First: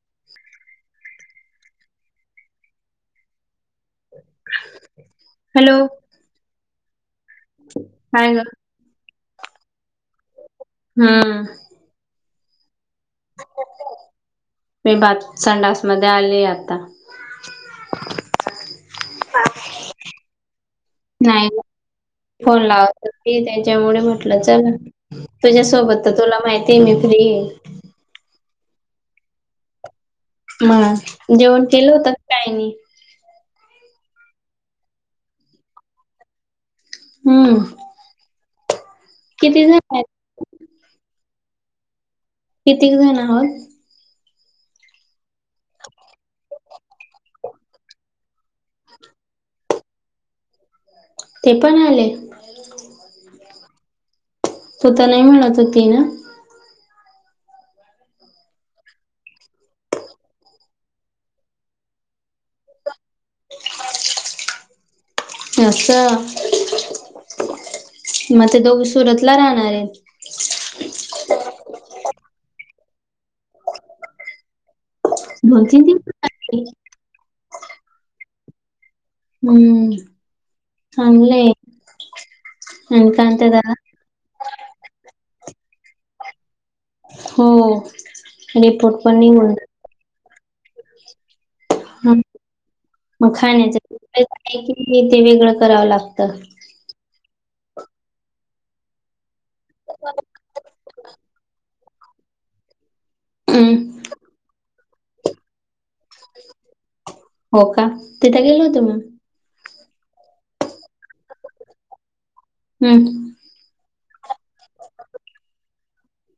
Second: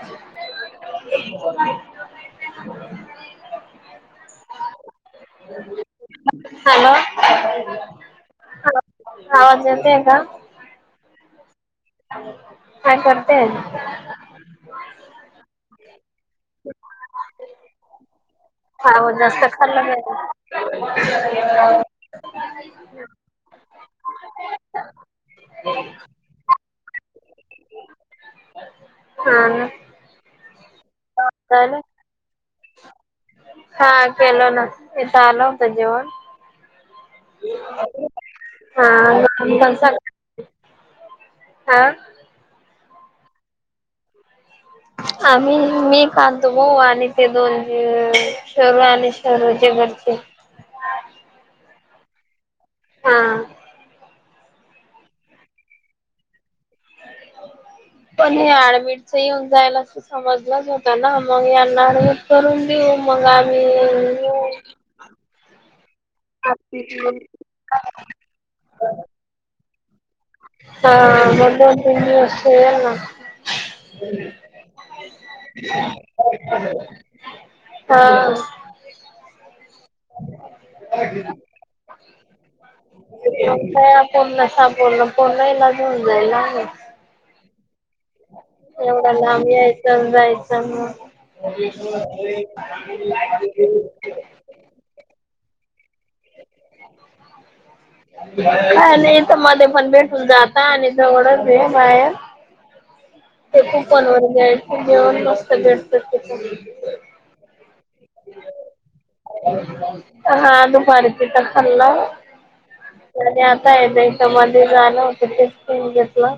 [unintelligible] Hello. Hello काय ग आवाज येतोय का? हा. काय करते. मी बात संडास मध्ये आले आता ह जास्त ख नाही फोन लावत त्याच्यामुळे म्हटलं चल. तुझ्यासोबत तुला माहिती आहे मी फ्री हा. म जेवण झालं? केलं होत काय नाही. हा केल ना इथं आलं होतं जेवण. हम्म किती जण हा. आहेत हा. किती जण आहातत. [unintelligible] आम्ही मी खांतो भाऊ आणि ते दोन शरू आणि शहरूचे घरचे. ते पण आले. हा. तू तर नाही म्हणत होती ना. पण हे आडबिडच येऊन जायला. समजलंच होत ना मग यांना अडवत करून देऊ मग आम्ही येऊ. ह. अस मग ते दोघ सुरतला राहणार आहे. हा मठ दि ना. बोलतीती. हा. हम्म चगलेय. दादा का पनण सापूर्ण पर्णई लाजऊन जाईला आहे. हो. रिपोर्ट पण एवढं लाभ निघून यायचं जायचं मग हा [unintelligible] नाही कीी ते वेगळं करावं लागतं. काय नाही तर मध्ये पण भेटून जाता आणि जवळच आहे बाहेर ते हं. कूपन वर घ्यायचे जेऊन मस्त भेटत तिथ. हो का तिथं गेल होत मग हा दुपारी त तर हला. हम्म. आता मध्ये झालं होतं तेचन घेतलं.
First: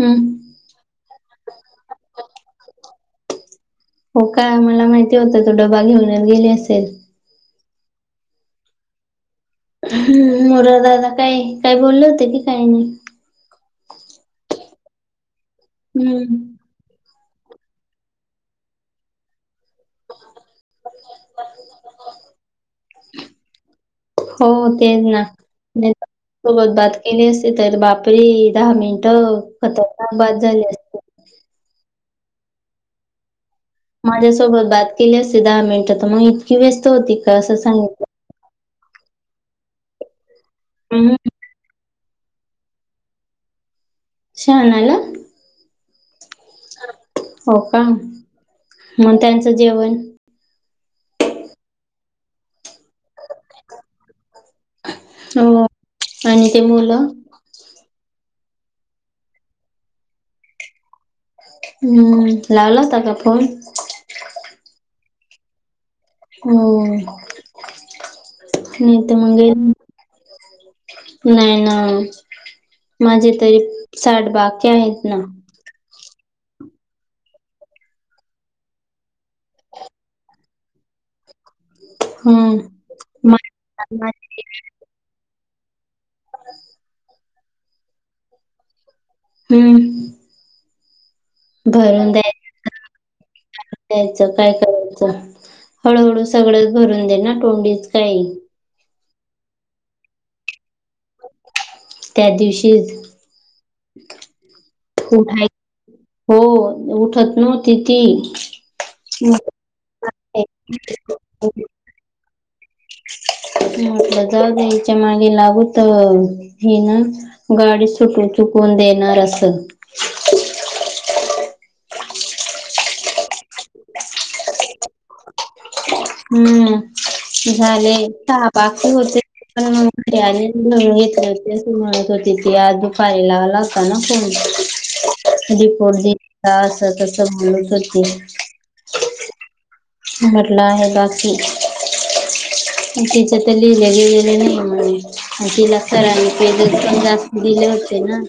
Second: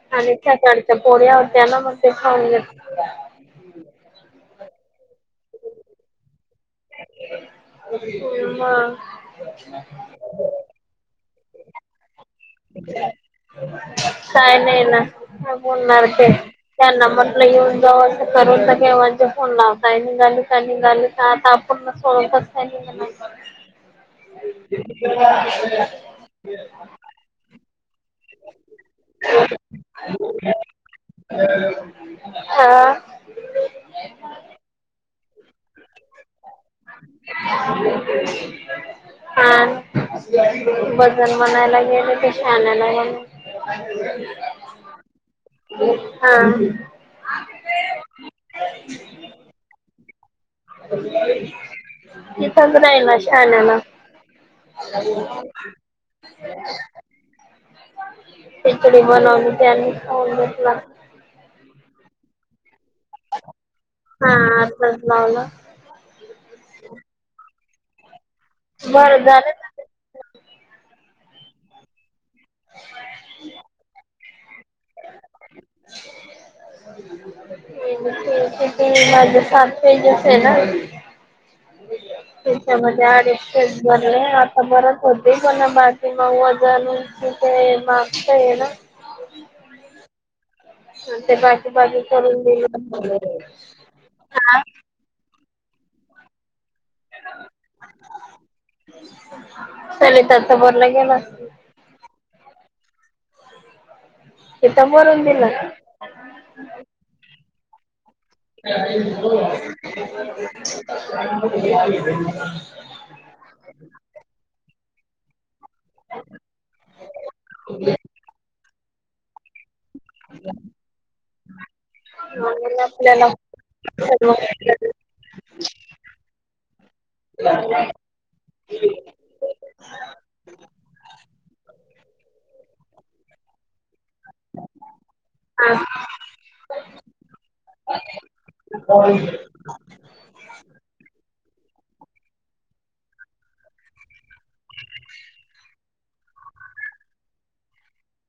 हं. आणि त्याच्याडच्या पोळ्या होत्या ना मग ते खऊन घेत. हो काय मला माहिती होतं तो डबा घेऊन गेले असेल. ब म हम्म मोरा दादा काय काही बोलले होते की काही नाही. काय नाही ना आपणणारख हं. त्या नंबरला येऊन जाऊ असं करून तर केव फोन लावताय झाली. निघाले आता आपूर्ण सपच. हो तेच ना. नाहीतर [unintelligible] सोबत बात केली असते तर बापरी दहा मिनिटं खतरनाक बाद झाली असते. हा. माझ्यासोबत बात केली असते दहा मिनिटं तर मग इतकी व्यस्त होती का अस सांगितल. काल हं. वजन. मनायला गेले ते शा न्या आणायला. शहाणाला. हा. हो का मग त्यांचं जेवण तिथ बनय ना शल ना. हो आणि ते बोल. इकडे बनवते आणि लात. हम्म लावला होता का फोन हा आताच लावला. हो नाही त बरं मग. झालं ना नाही ना माझे तरी साठ बाग. त्याहेत ना. [inaudible] हम्म. त्याच्यामध्ये आडिशे बर आता बरत होते पणा बा. ते नऊ हजार मग ते मागच हे ना. हम्म. अन ते पाचशे बाजूला भरून करून द्यायच दिले. द्यायचं काय हं.. करायचं हळूहळू सगळंच भरून दे ना तोंडीच काही. चलितच बोरला गेला. त्या दिवशीच तिथं भरून उठाय... दिलं हो उठत नव्हती ती. [inaudible] म्हटंल जाऊ दे ईच्या मागे लागून.. त हि ना गाडी सुट चुकवून देणार अस. अ.. म्ह आपल्यालाव. [unintelligible] हम्म झाले सहा बाकी होते. पण मग घेतती अस म्हणत होती ती आ दुपारीला ला होता ना फोन. हा डिपोजीट अस तस म्हणत होती. नकय.. [unintelligible] मटला आहे बाकी. तिच्या ते लिहिल्या गले नाही ना म्ह. तिला सरांनी तेजस पण जास्त दिले होते ना.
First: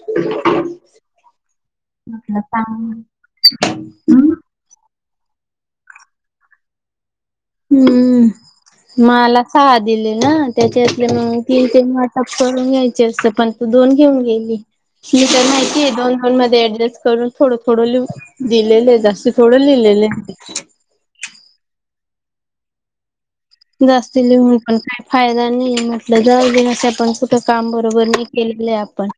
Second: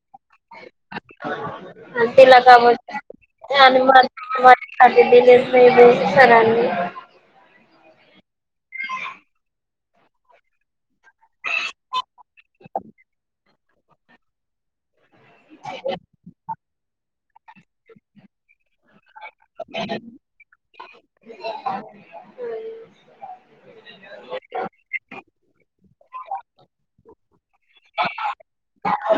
तिला म्हटलं काम सांग आणि आ ते दिलेच नाही ब सरांनी. हम्म. माला सहा दिले ना त्याच्यातले मग तीन तीन वाटप करून घ्यायचे असत पण तू दोन घेऊन गेली. मी तर माहिती आहे दोन दोन मध्ये ऍडजस्ट करून थोड- थोड लिहुन दिलेले आहे आस थोड लिलेल हे. [inaudible] जास्ती लिहून पण काय फायदा नाही म्हटल जाऊ दे आसपण कुठ काम बरोबर नाही केलेल आपण.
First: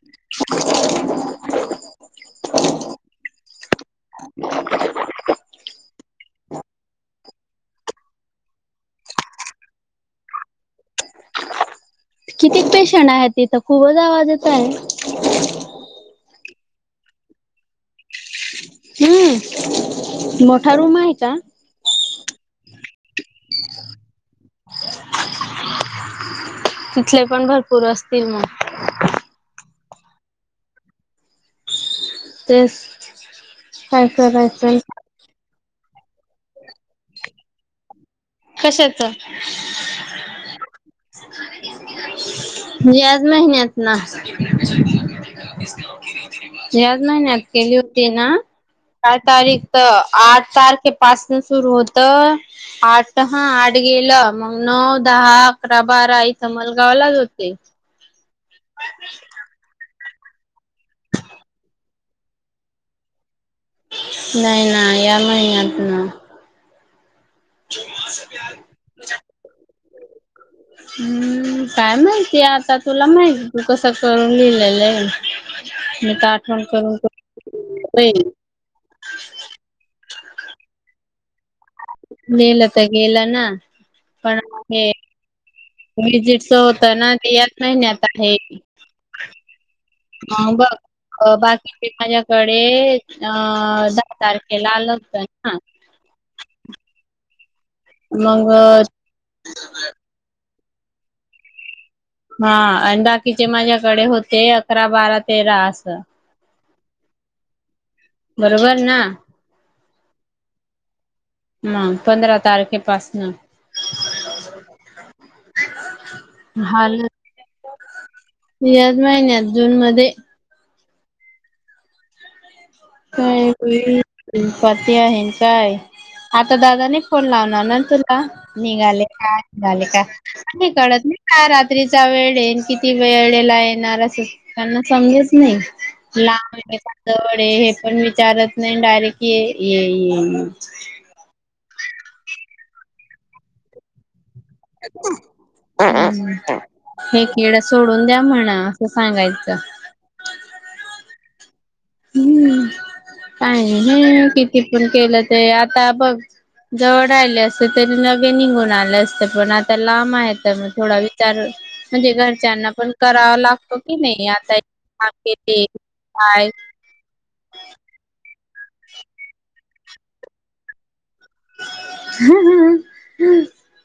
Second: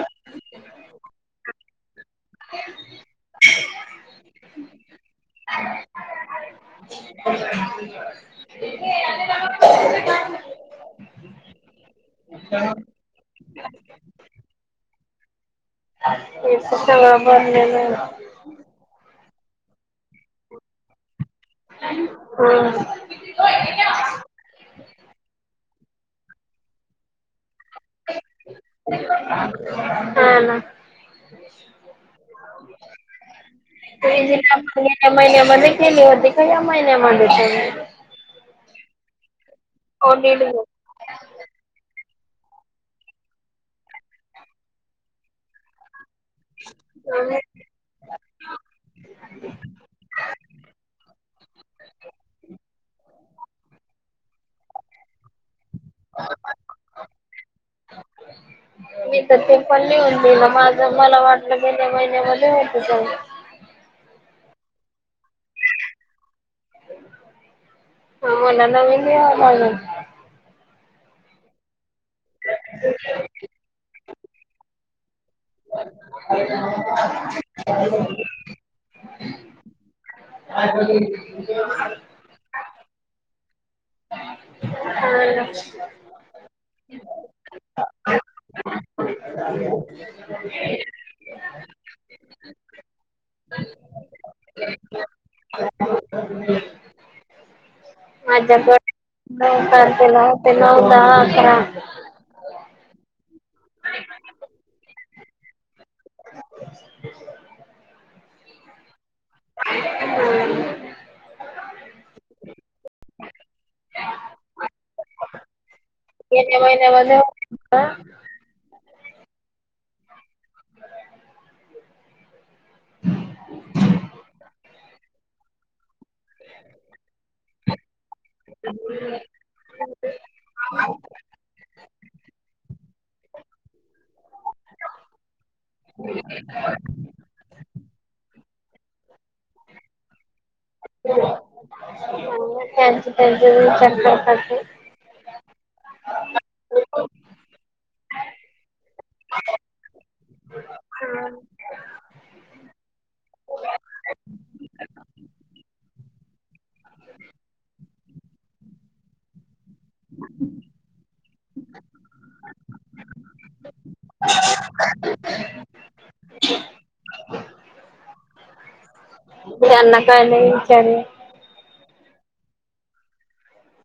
[inaudible] [inaudible] [inaudible] किती ते शनाया आहे तिथ खूपच आवाज येत आहे. हे त सगळ भरलेल हे. हम् मोठा रूम आहे का. हो. तिथले पण भर.... पुूर असतील मग. हा ना. तेच काय ते जे का ना... [unintelligible] करायचं त्या महिन्यामध्ये केली होती का या महिन्यामध्ये केले होते. कशाच ऑडिट म्हणजे आज महिन्यात न याच महिन्यात केली होती ना काय तारीख आठ तारखेपासून सुरू होत आठ हा आठ गेलं मग नऊ दहा अकरा बारा इथं मलगावलाच होते. ह [unintelligible] मी तर ते पण लिहून दिलं माझ मला वाटलं गेल्या महिन्यामध्ये होत चग. [unintelligible] नाही ना या महिन्यात ना. हा मला नवीन लिहायल लागल. हम्म काय माहितीय आता तुला माहिती तू कस करून लिहिलेलं आहे. [unintelligible] मी तर आठवण करून अ [inaudible] गेलं तर गेलं ना पण हो [inaudible] विजिटच होत ना ते याच महिन्यात आहे ह [inaudible] हा बग अ बाकीचे माझ्याकडे अ दहा तारखेला आलं होत ना मग माझ्याकारखला [unintelligible] ते नऊ दहा अकरा हा आणि बाकीचे माझ्याकडे होते अकरा बारा तेरा असं [inaudible] बरोबर ना हम् [inaudible] ह पंधरा तारखेपासन एने महिने वजा [unintelligible] काय [unintelligible] ह्याच महिन्यात जून मध्ये कापाती [unintelligible] आहे काय आता दादाने फोन लावणार ना तुला निघाले का निघाले का नाही कळत नाही काय रात्रीचा वेळ येईन किती वेळेला येणार असं त्यांना समजच नाही लाब आहे तांदळ आहे पण विचारत नाही डायरेक्ट ये त्यांच त्यांच च काते हे कड सोडून द्या म्हणा असं सांगायचं ह [inaudible] हम्म काही नाही हे किती पण केलं ते आता बघ जवळ आले असते तरी नगे निघून आलं असते पण आ तर लांब आहे तर मग थोडा विचार म्हणजे घरच्यांना पण करावा लागतो की नाही आता काय त्यांना काय नाही विचार हा ह हा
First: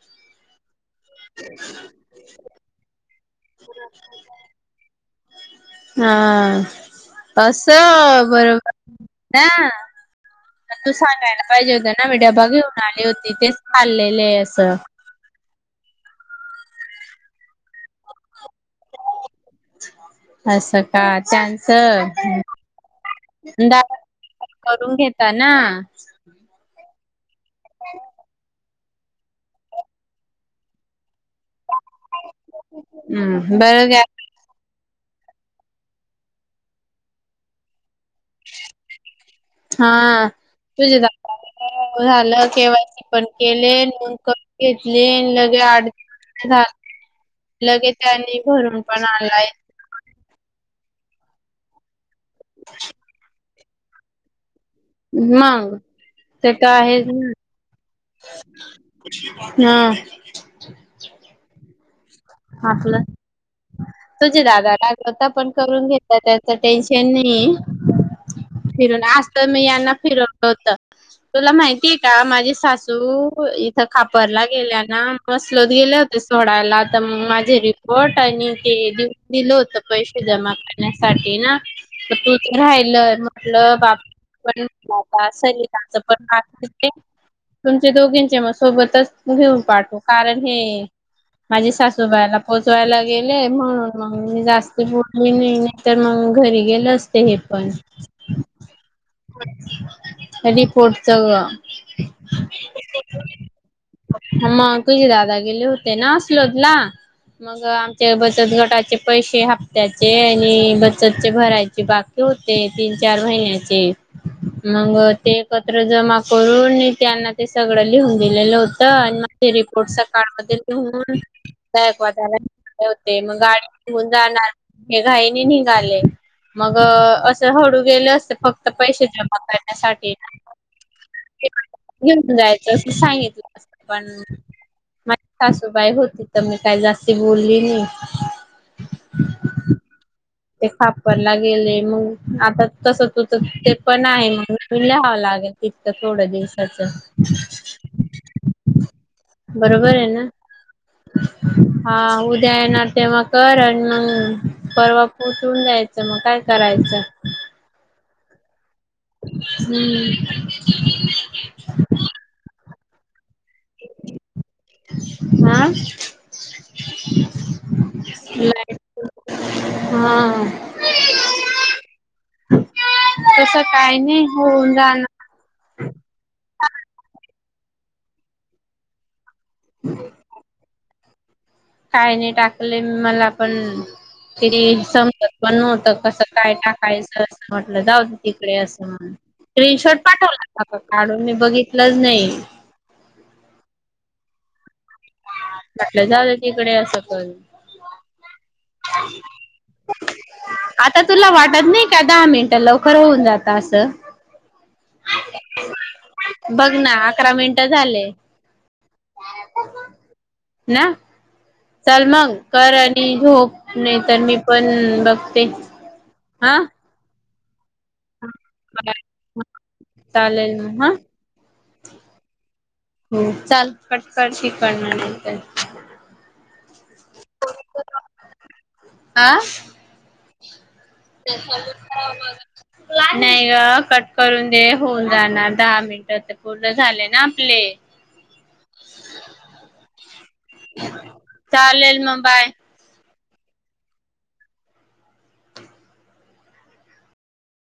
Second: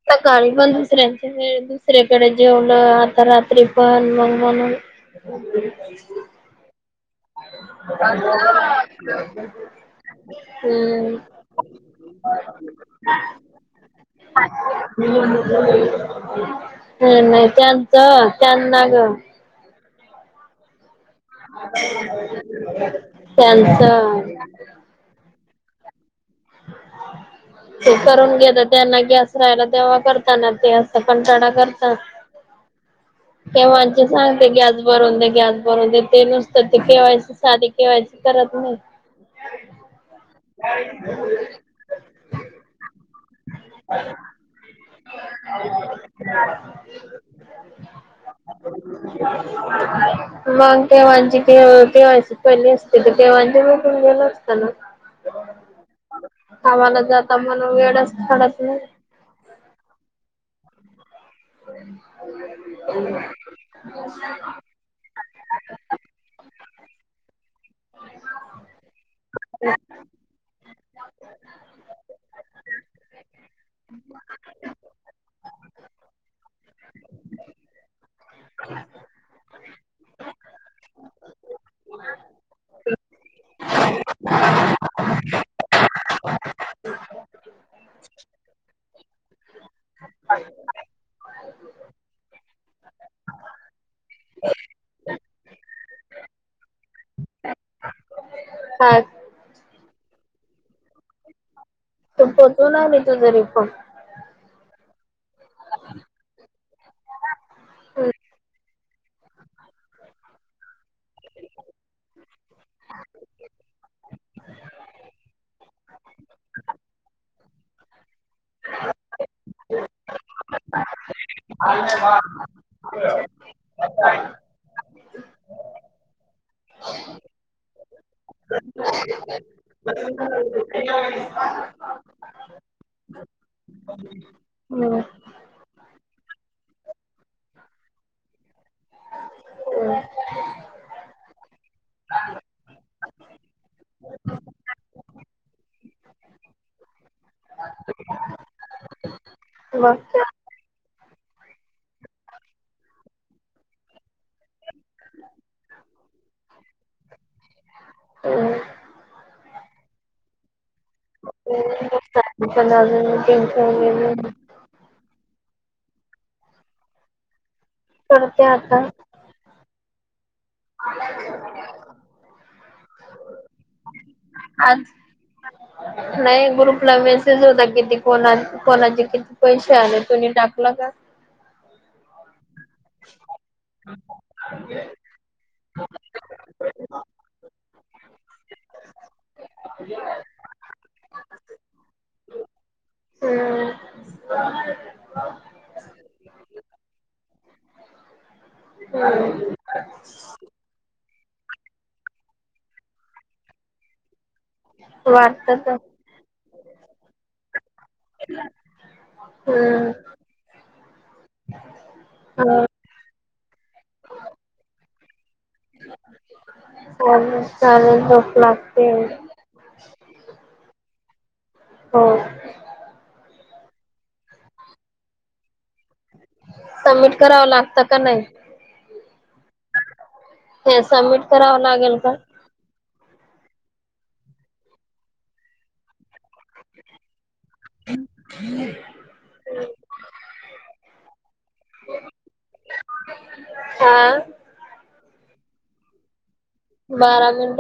सकाळी बंद दुऱ्यां दुसर्याकडे जेवलं आता रात्री पण मग म्हणून हा अस बरोबर ना तू हम्म सांगायला पाहिजे होत ना मी डबा घेऊन आले होती तेच चाललेले आहे असं ह नाही त्यांचं त्यांना ग असं का त्यांच द त्यांचं करून घेता ना तू करून घ्या [unintelligible] त्यांना गॅस राहायला तेव्हा करताना ते असत पणटडा करतात हम्म बरं कावणच सांगते की आज बरोंद ग्यात बरोदेेत तेनसत केवायस साध ठेवायची करत नाही हा तुझे झालं केवायची पण केले नोंद कमी घेतली लगे आठ [inaudible] लगेच त्यांनी भरून पण आलाय मग केव्हाची केव्हा पली असते तर जेवण गेल असताना मग गावाला जाता म्हणून वेळ हा हा आपलं ह. स्वतः पण करून घेतता त्याच टेन्शन नाही. फिरून आज तर मी यांना फिरवलं होत. ह. तुला माहिती आहे का माझी सासू इथं खापरला गेल्या ना मसलोद गेले होते. सोडायला. तर मग माझे रिपोर्ट आणि तेऊ दिलं होतं पैसे जमा करण्यासाठी ना. तर तू तर राहिलय म्हटलं बाप. पण आता सचं पण का? तुमचे दोघींचे मग सोबतच घेऊन पाठू कारण हे. माझी सासूबाईला पोचवायला गेले म्हणून मग मी जास्त बोलली नाही नाही. तर मग घरी गेलं असते हे पण हा. अडी पोटत. पोचवला मी तुझा रिपोर्ट मग तुझे दादा गेले होते ना असलोदला. मग आमचे बचत गटाचे पैसे हप्त्याचे आणि बचतचे भरायचे बाकी होते तीन चार महिन्याचे मग ते एकत्र जमा करून त्यांना ते सगळं लिहून दिलेलं होतं. ते रिपोर्टचा सकाळमध्ये लिहून गयकवादाला होते मग गाडी घेऊन जाणार हे घाईने निघाले. मग असं हळू गेलं असते फक्त पैसे जमा करण्यासाठी [unintelligible] जायचं अस सांगितलं पण हम्म. माझ सासूबाई होत. तिथं मी काय जास्ती बोलली नाही. हम्. ते खापरला गेले मग आता तस तुं ते पण आहे मग त लिहावं लागेल. तथत थोड्या दिवसाचं. [unintelligible] मग बरोबर हे काय? ना. हा उद्या येणार तेव्हा कर आणि मग परवा. उठून जायचं मग काय करायचं. ते हम्म. प ट वगैर हा. हा. करते आता तस काय नाही होऊन आज जा. नाही ग्रुपला मेसेज होता किती कोणा कोणाची किती? पैसे आले तु्नी टाकला का? काही नाही टाकले मला पण तिरी संपत पण नव्हत कसं काय टाकायचं असं म्हटलं जाऊत तिकडे असं म्हण. स्क्रीन शॉर्ट पाठवला का काढून मी बघितलंच नाही. ह. म्हटलं झालं तिकडे अस पल. हम्म. आता तुला वाटत नाही का दहा मिनटं लवकर होऊन जात असं. वाटत तर बघ ना अकरा मिनिट झाले. हम्म. ना चल मंग हो. कर आणि झोप. नाही तर मी पण बघते हा. चाले चालेल भोप लागते. चालेल ना हा. हो. हो चाल कटकची करणार का? सबमिट करावं लागतं का नाही. हा हे सबमिट करावं लागेल क? नाही ग कट करून दे होऊन जाणार दहा मिनट पूर्ण झाले ना आपले. चालेल मग बाय. हा. बारा मिनट.